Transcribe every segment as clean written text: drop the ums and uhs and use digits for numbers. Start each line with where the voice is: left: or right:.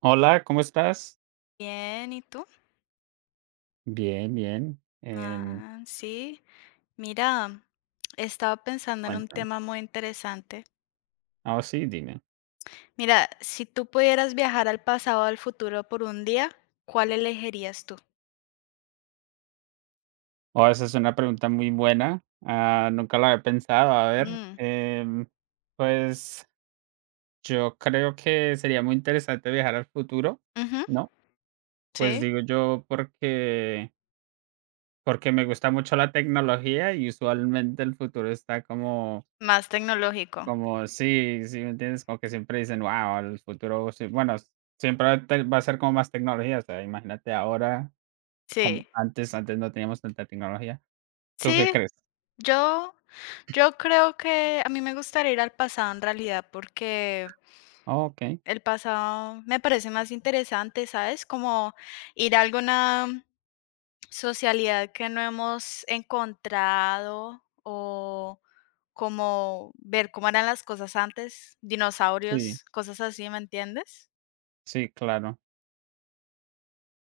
right: Hola, ¿cómo estás?
left: Bien, ¿y tú?
right: Bien, bien.
left: Ah, sí. Mira, estaba pensando en un
right: Cuéntame.
left: tema muy interesante.
right: Sí, dime.
left: Mira, si tú pudieras viajar al pasado o al futuro por un día, ¿cuál elegirías tú?
right: Oh, esa es una pregunta muy buena. Nunca la había pensado. A ver,
left: Mm,
right: pues yo creo que sería muy interesante viajar al futuro,
left: ujú,
right: ¿no? Pues
left: sí,
right: digo yo porque me gusta mucho la tecnología y usualmente el futuro está como,
left: más tecnológico.
right: como, sí, sí, ¿me entiendes? Como que siempre dicen, wow, el futuro, sí, bueno, siempre va a va a ser como más tecnología. O sea, imagínate ahora como
left: Sí,
right: antes no teníamos tanta tecnología. ¿Tú qué
left: sí,
right: crees?
left: yo, yo creo que a mí me gustaría ir al pasado en realidad porque
right: Okey.
left: el pasado me parece más interesante, ¿sabes? Como ir a alguna socialidad que no hemos encontrado o como ver cómo eran las cosas antes,
right: Sí,
left: dinosaurios, cosas así, ¿me entiendes?
right: sí, claro.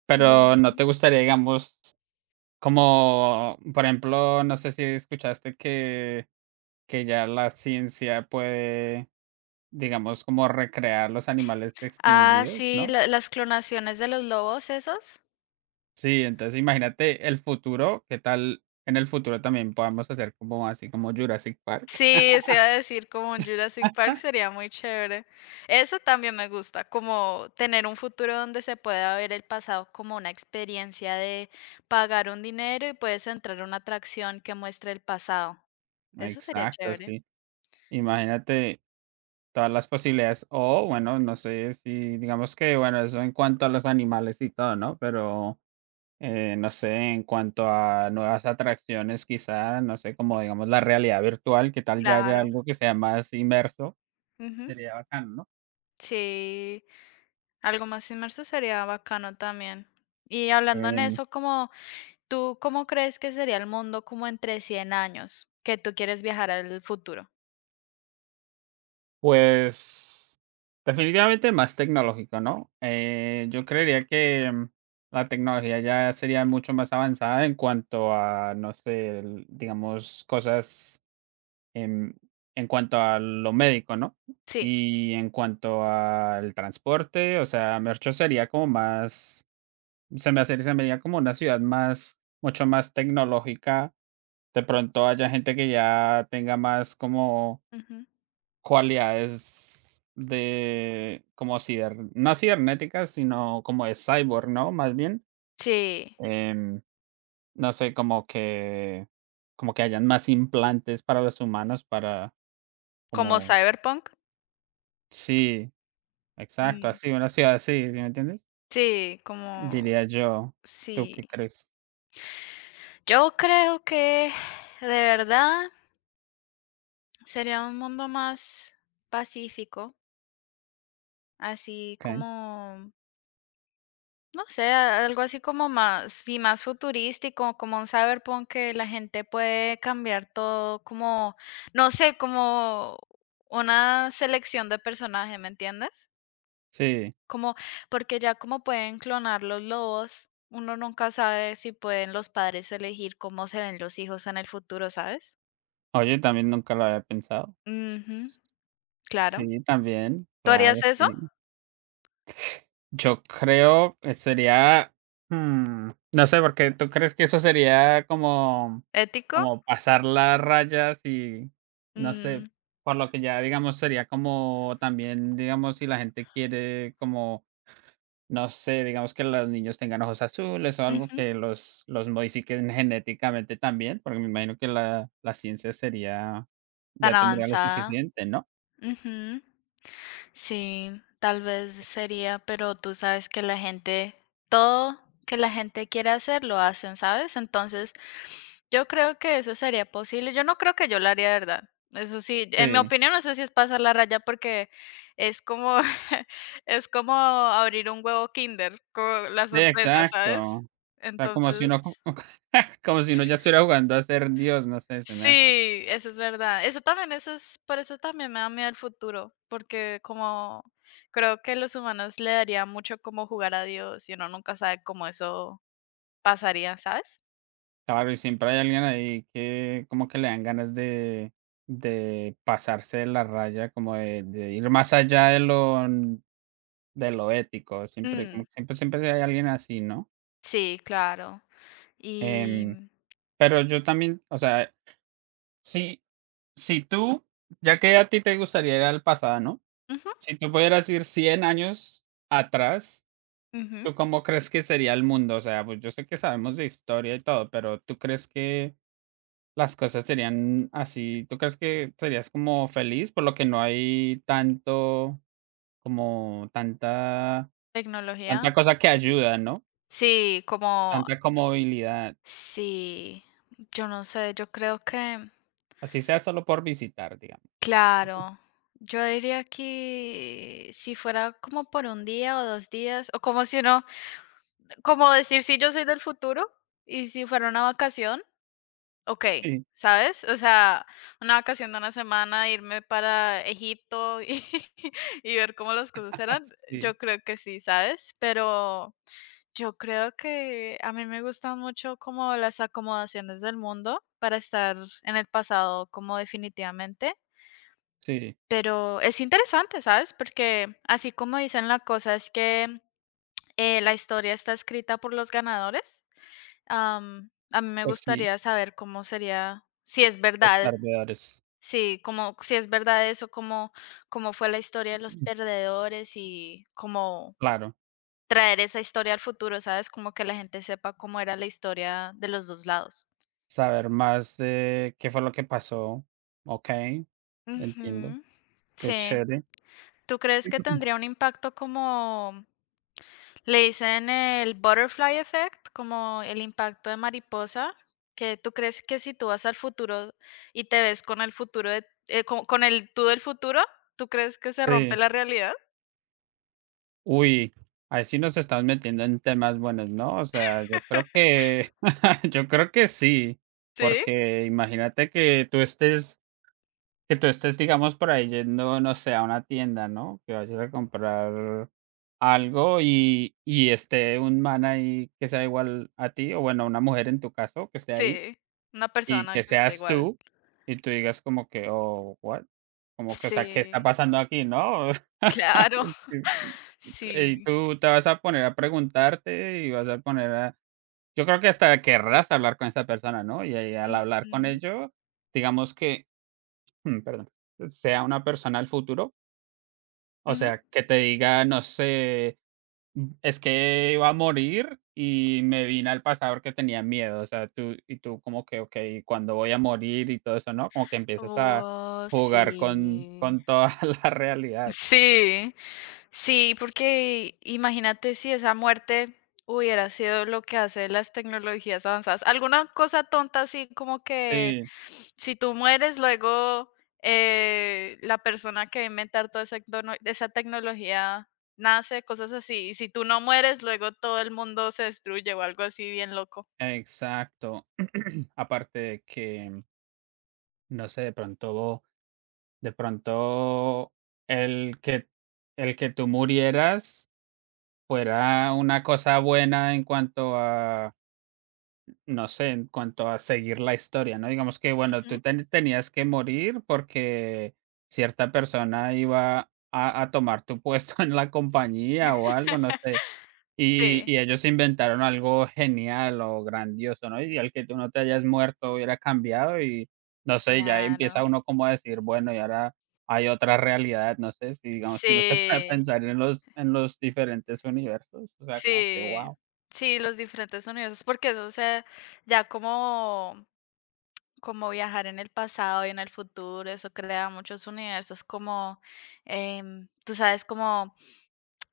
right: Pero,
left: Y.
right: ¿no te gustaría, digamos, como, por ejemplo, no sé si escuchaste que ya la ciencia puede, digamos, como recrear los animales
left: Ah,
right: extinguidos,
left: sí,
right: ¿no?
left: la las clonaciones de los lobos, ¿esos?
right: Sí, entonces imagínate el futuro, ¿qué tal en el futuro también podamos hacer como así como Jurassic Park?
left: Sí, eso iba a decir, como un Jurassic Park sería muy chévere. Eso también me gusta, como tener un futuro donde se pueda ver el pasado como una experiencia de pagar un dinero y puedes entrar a una atracción que muestre el pasado. Eso sería
right: Exacto,
left: chévere.
right: sí. Imagínate todas las posibilidades, o bueno, no sé si digamos que, bueno, eso en cuanto a los animales y todo, ¿no? Pero, no sé, en cuanto a nuevas atracciones, quizá, no sé, como digamos la realidad virtual, que tal ya haya
left: Claro.
right: algo que sea más inmerso,
left: Ujú.
right: sería bacano, ¿no?
left: Sí, algo más inmerso sería bacano también. Y hablando en
right: Em,
left: eso, como tú, ¿cómo crees que sería el mundo como entre 100 años? Que tú quieres viajar al futuro.
right: pues definitivamente más tecnológico, ¿no? Yo creería que la tecnología ya sería mucho más avanzada en cuanto a, no sé, digamos, cosas Em, en cuanto a lo médico, ¿no?
left: Sí.
right: Y en cuanto al transporte, o sea, Merchos sería como más, se me hace, se me haría como una ciudad más, mucho más tecnológica. De pronto haya gente que ya tenga más como
left: Ujú.
right: cualidades de, como ciber, no cibernéticas, sino como de cyborg, ¿no? Más bien,
left: Sí,
right: em, no sé, como que hayan más implantes para los humanos, para,
left: ¿como
right: como,
left: Cyberpunk?
right: sí. Exacto,
left: Mm,
right: así, una ciudad así, ¿sí me entiendes?
left: sí, como
right: Diría yo, ¿tú
left: sí.
right: qué crees?
left: Yo creo que de verdad sería un mundo más pacífico, así
right: Okey,
left: como no sé, algo así como más, sí, más futurístico, como un cyberpunk que la gente puede cambiar todo, como, no sé, como una selección de personajes, ¿me entiendes?
right: sí.
left: Como, porque ya como pueden clonar los lobos, uno nunca sabe si pueden los padres elegir cómo se ven los hijos en el futuro, ¿sabes?
right: Oye, también nunca lo había pensado.
left: Ujú, claro.
right: Sí, también,
left: ¿Tú
right: claro,
left: harías eso?
right: sí. Yo creo que sería, no sé, porque tú crees que eso sería como
left: ¿Ético?
right: como pasar las rayas y, no sé,
left: Mm,
right: por lo que ya, digamos, sería como también, digamos, si la gente quiere como no sé, digamos que los niños tengan ojos azules o algo
left: ujú,
right: que los modifiquen genéticamente también, porque me imagino que la ciencia sería,
left: tan
right: ya tendría lo
left: avanzada.
right: suficiente, ¿no?
left: Ujú. Sí, tal vez sería, pero tú sabes que la gente, todo que la gente quiere hacer, lo hacen, ¿sabes? Entonces, yo creo que eso sería posible. Yo no creo que yo lo haría de verdad. Eso sí, en mi
right: Sí,
left: opinión, eso sí es pasar la raya porque es como, es como abrir un huevo Kinder, como la
right: sí,
left: sorpresa,
right: exacto.
left: ¿sabes?
right: O sea, como si uno,
left: Entonces
right: como si uno ya estuviera jugando a ser Dios, no sé, se me hace.
left: sí, eso es verdad. Eso también, eso es, por eso también me da miedo el futuro, porque como creo que los humanos le daría mucho como jugar a Dios y uno nunca sabe cómo eso pasaría, ¿sabes?
right: Claro, y siempre hay alguien ahí que como que le dan ganas de pasarse de la raya, como de ir más allá de lo ético. Siempre,
left: Mm,
right: como que siempre, siempre hay alguien así, ¿no?
left: sí, claro. Y
right: Em, Pero yo también, o sea, si si tú, ya que a ti te gustaría ir al pasado, ¿no?
left: ujú,
right: Si tú pudieras ir 100 años atrás,
left: ujú,
right: ¿tú cómo crees que sería el mundo? O sea, pues yo sé que sabemos de historia y todo, pero ¿tú crees que las cosas serían así? ¿Tú crees que serías como feliz por lo que no hay tanto, como tanta
left: tecnología.
right: tanta cosa que ayuda, ¿no?
left: Sí, como
right: Tanta comodidad,
left: sí, yo no sé, yo creo que
right: así sea solo por visitar, digamos.
left: claro. Yo diría que si fuera como por un día o 2 días, o como si uno como decir si yo soy del futuro y si fuera una vacación, okey,
right: Sí,
left: ¿sabes? O sea, una vacación de una semana, irme para Egipto y y ver cómo las cosas eran,
right: sí,
left: yo creo que sí, ¿sabes? Pero yo creo que a mí me gustan mucho como las acomodaciones del mundo para estar en el pasado como definitivamente,
right: sí,
left: pero es interesante, ¿sabes? Porque así como dicen la cosa es que, la historia está escrita por los ganadores. A mí me
right: pues sí.
left: gustaría saber cómo sería, si es
right: Los
left: verdad,
right: perdedores.
left: sí, como si es verdad eso, cómo, cómo fue la historia de los perdedores y cómo
right: Claro,
left: traer esa historia al futuro, ¿sabes? Como que la gente sepa cómo era la historia de los dos lados.
right: saber más de qué fue lo que pasó. Okey, entiendo.
left: Ujú,
right: Qué
left: sí.
right: chévere.
left: ¿Tú crees que tendría un impacto como le dicen el butterfly effect, como el impacto de mariposa, que tú crees que si tú vas al futuro y te ves con el futuro de co con el tú del futuro, ¿tú crees que se rompe
right: Sí.
left: la realidad?
right: Uy, ahí sí nos estás metiendo en temas buenos, ¿no? O sea, yo creo que yo creo que sí,
left: Sí,
right: porque imagínate que tú estés, digamos, por ahí yendo, no sé, a una tienda, ¿no? Que vayas a comprar algo y esté un man ahí que sea igual a ti, o bueno, una mujer en tu caso, que esté ahí.
left: sí, una
right: Y
left: persona
right: que
left: que esté
right: seas
left: igual.
right: tú, y tú digas como que: "Oh, what", como que, o sea, ¿qué está
left: Sí,
right: pasando aquí, no?
left: claro.
right: Y
left: Sí.
right: tú te vas a poner a preguntarte y vas a poner a yo creo que hasta querrás hablar con esa persona, ¿no? Y ahí al hablar con
left: Ujú,
right: ello, digamos que, perdón, sea una persona del futuro, o
left: ujú.
right: sea, que te diga, no sé mm, es que iba a morir y me vine al pasado porque tenía miedo, o sea, tú como que, okey, cuando voy a morir? Y todo eso, ¿no? Como que empiezas a
left: Oh,
right: jugar
left: sí.
right: con toda la realidad.
left: Sí. Sí, porque imagínate si esa muerte hubiera sido lo que hace las tecnologías avanzadas. Alguna cosa tonta así como que
right: Sí,
left: si tú mueres, luego la persona que va a inventar toda esa tecnología nace, cosas así. Y si tú no mueres, luego todo el mundo se destruye o algo así bien loco.
right: exacto. Aparte de que, no sé, de pronto el que el que tú murieras fuera una cosa buena en cuanto a no sé, en cuanto a seguir la historia, ¿no? Digamos que, bueno,
left: Ujú.
right: tú tenías que morir porque cierta persona iba a tomar tu puesto en la compañía o algo, no sé.
left: Sí,
right: Y ellos inventaron algo genial o grandioso, ¿no? Y al que tú no te hayas muerto hubiera cambiado y, no sé, ya empieza
left: claro.
right: uno como a decir, bueno, y ahora hay otra realidad, no sé, si digamos, si uno se puede
left: Sí,
right: pensar en los diferentes universos, o sea, como que,
left: sí,
right: wow,
left: sí, los diferentes universos, porque eso, o sea, ya como como viajar en el pasado y en el futuro, eso crea muchos universos como, tú sabes, como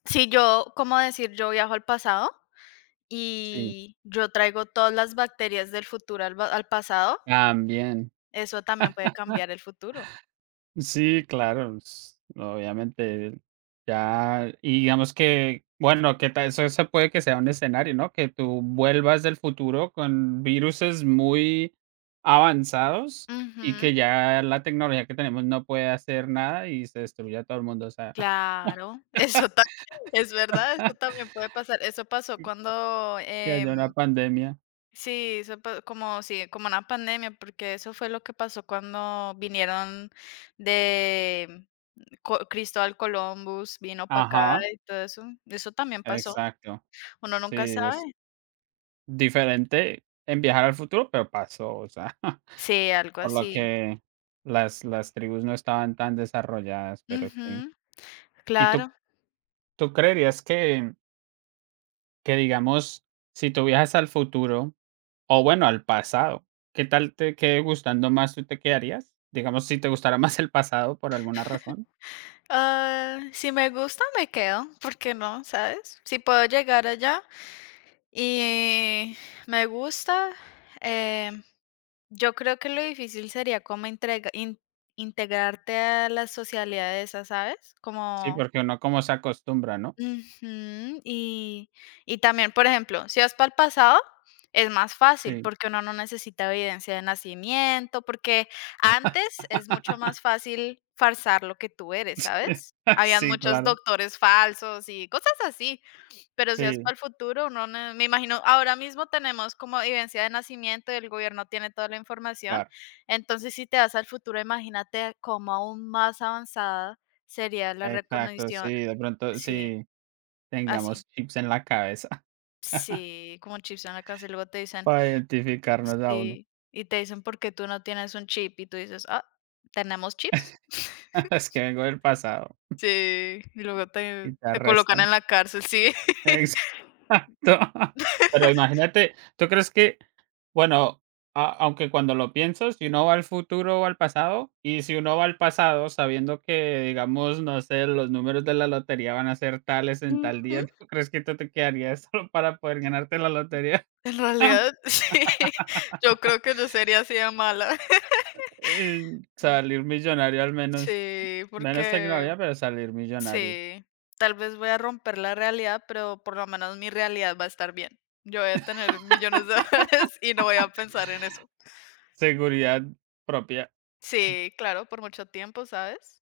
left: si yo, como decir, yo viajo al pasado
right: sí,
left: y yo traigo todas las bacterias del futuro al pasado,
right: también.
left: eso también puede cambiar el futuro.
right: Sí, claro, s obviamente, ya y digamos que, bueno, que ta eso se puede que sea un escenario, ¿no? Que tú vuelvas del futuro con viruses muy avanzados y
left: Ujú,
right: que ya la tecnología que tenemos no puede hacer nada y se destruya todo el mundo, o sea,
left: claro, eso es verdad, eso también puede pasar. Eso pasó cuando
right: que haya una pandemia.
left: sí, eso pa como sí, como una pandemia, porque eso fue lo que pasó cuando vinieron de mm, Co Cristóbal Columbus, vino para acá
right: Ajá,
left: y todo eso. Eso también pasó.
right: exacto.
left: Uno
right: Sí,
left: nunca
right: es
left: sabe.
right: diferente en viajar al futuro, pero pasó, o sea,
left: Sí, algo
right: por lo
left: así.
right: que las tribus no estaban tan desarrolladas, pero sí.
left: Ujú,
right: ¿Y tú
left: claro.
right: tú creerías que, digamos, si tú viajas al futuro, o bueno, al pasado, qué tal te quede gustando más, tú te quedarías? Digamos, si te gustara más el pasado por alguna razón.
left: Ah, si me gusta, me quedo, ¿por qué no? ¿Sabes? Si puedo llegar allá, y me gusta, em, yo creo que lo difícil sería como entrega in integrarte a la socialidad de esa, ¿sabes?
right: Sí,
left: Como
right: porque uno como se acostumbra, ¿no?
left: ujú, y también, por ejemplo, si vas para el pasado, es más fácil,
right: Sí.
left: porque uno no necesita evidencia de nacimiento, porque antes es mucho más fácil falsar lo que tú eres, ¿sabes? Habían
right: Sí,
left: muchos
right: claro.
left: doctores falsos y cosas así. Pero si es
right: Sí,
left: para el futuro, uno no me imagino, ahora mismo tenemos como evidencia de nacimiento, y el gobierno tiene toda la información,
right: claro.
left: entonces, si te vas al futuro, imagínate cómo aún más avanzada sería la
right: Exacto,
left: recognición
right: sí, de pronto
left: sí,
right: sí,
left: así,
right: tengamos chips en la cabeza
left: sí, como chips en la casa, y luego te dicen
right: para identificarnos a uno.
left: sí, y te dicen: "porque tú no tienes un chip?", y tú dices: "Ah, ¿tenemos chips?".
right: Es que vengo del pasado
left: Sí, y luego te
right: y te
left: te colocan
right: arrestan.
left: en la cárcel, sí.
right: Exacto. Pero imagínate, ¿tú crees que? Bueno, a aunque cuando lo piensas, si uno va al futuro o al pasado, y si uno va al pasado sabiendo que, digamos, no sé, los números de la lotería van a ser tales en tal
left: Ujú.
right: día, ¿tú crees que tú te quedarías solo para poder ganarte la lotería?
left: En realidad, sí, yo creo que yo sería así de mala.
right: Y salir millonario al menos.
left: Sí,
right: Menos
left: porque
right: tecnología, pero salir millonario.
left: sí, tal vez voy a romper la realidad, pero por lo menos mi realidad va a estar bien. Yo voy a tener millones de dólares y no voy a pensar en eso.
right: Seguridad propia.
left: Sí, claro, por mucho tiempo, ¿sabes?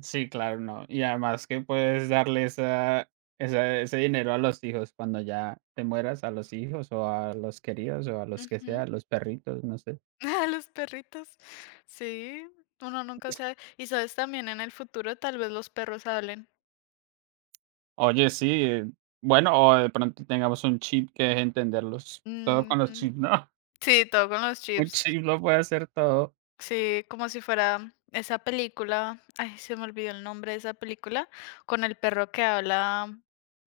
right: Sí, claro, no. Y además que puedes darle esa, ese dinero a los hijos cuando ya te mueras, a los hijos o a los queridos o a los que
left: Ujú.
right: sea, los perritos, no sé.
left: Los perritos. Sí, uno nunca sabe. Y sabes, también en el futuro tal vez los perros hablen.
right: Oye, sí, bueno, o de pronto tengamos un chip que deje entenderlos. Todo con los
left: Ujú.
right: chips, ¿no?
left: Sí, todo con los
right: Un
left: chips.
right: chip lo puede hacer todo.
left: Sí, como si fuera esa película, ay, se me olvidó el nombre de esa película, con el perro que habla,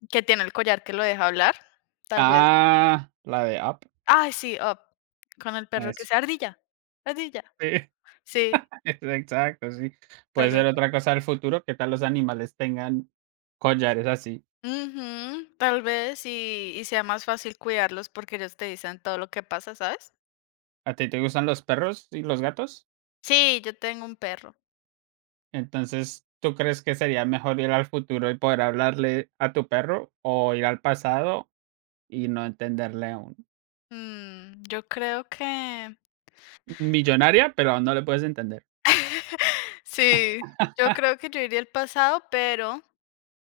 left: que tiene el collar que lo deja hablar, tal vez.
right: Ah, la de app,
left: Ay, sí, Up, con el perro que
right: eso.
left: se ardilla, ardilla.
right: Sí,
left: Sí,
right: es exacto, sí.
left: tal
right: Puede
left: vez.
right: ser otra cosa del futuro. ¿Qué tal los animales tengan collares así?
left: Ujú, tal vez y sea más fácil cuidarlos porque ellos te dicen todo lo que pasa, ¿sabes?
right: ¿A ti te gustan los perros y los gatos?
left: Sí, yo tengo un perro.
right: Entonces, ¿tú crees que sería mejor ir al futuro y poder hablarle a tu perro o ir al pasado y no entenderle aún?
left: Mm, yo creo que...
right: Millonaria, pero aún no le puedes entender.
left: Sí, yo creo que yo iría al pasado, pero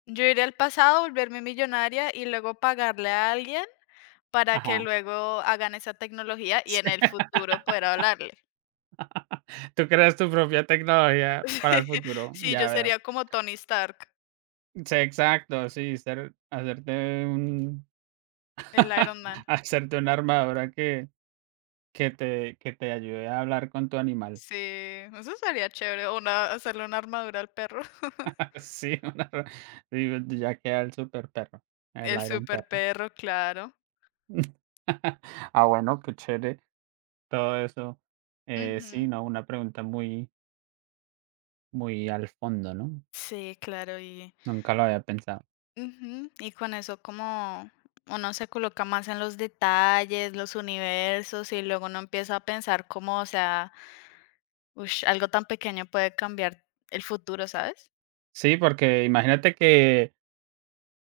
left: yo iría al pasado, volverme millonaria y luego pagarle a alguien para que
right: Ajá.
left: luego hagan esa tecnología y en
right: Sí.
left: el futuro poder hablarle.
right: Tú creas tu propia tecnología para el futuro,
left: Sí, yo
right: ya veo.
left: sería como Tony Stark,
right: Sí, exacto, sí, ser hacerte un
left: el Iron Man.
right: hacerte una armadura que te ayude a hablar con tu animal.
left: Sí, eso sería chévere, o una hacerle una armadura al perro.
right: Sí, una sí, ya queda el super perro, el
left: El
right: Iron
left: super
right: Perro.
left: perro, claro.
right: Ah, bueno, qué chévere todo eso.
left: Ujú.
right: Sí, no, una pregunta muy, muy al fondo, ¿no?
left: Sí, claro, y
right: Nunca lo había pensado.
left: ujú, y con eso como uno se coloca más en los detalles, los universos, y luego uno empieza a pensar como, o sea, ush, algo tan pequeño puede cambiar el futuro, ¿sabes?
right: Sí, porque imagínate que,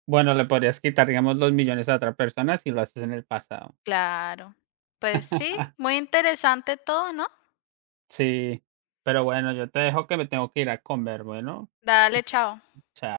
right: bueno, le podrías quitar, digamos, los millones a otra persona si lo haces en el pasado.
left: Claro. Pues sí, muy interesante todo, ¿no?
right: Sí, pero bueno, yo te dejo que me tengo que ir a comer, bueno,
left: Dale, chao.
right: chao.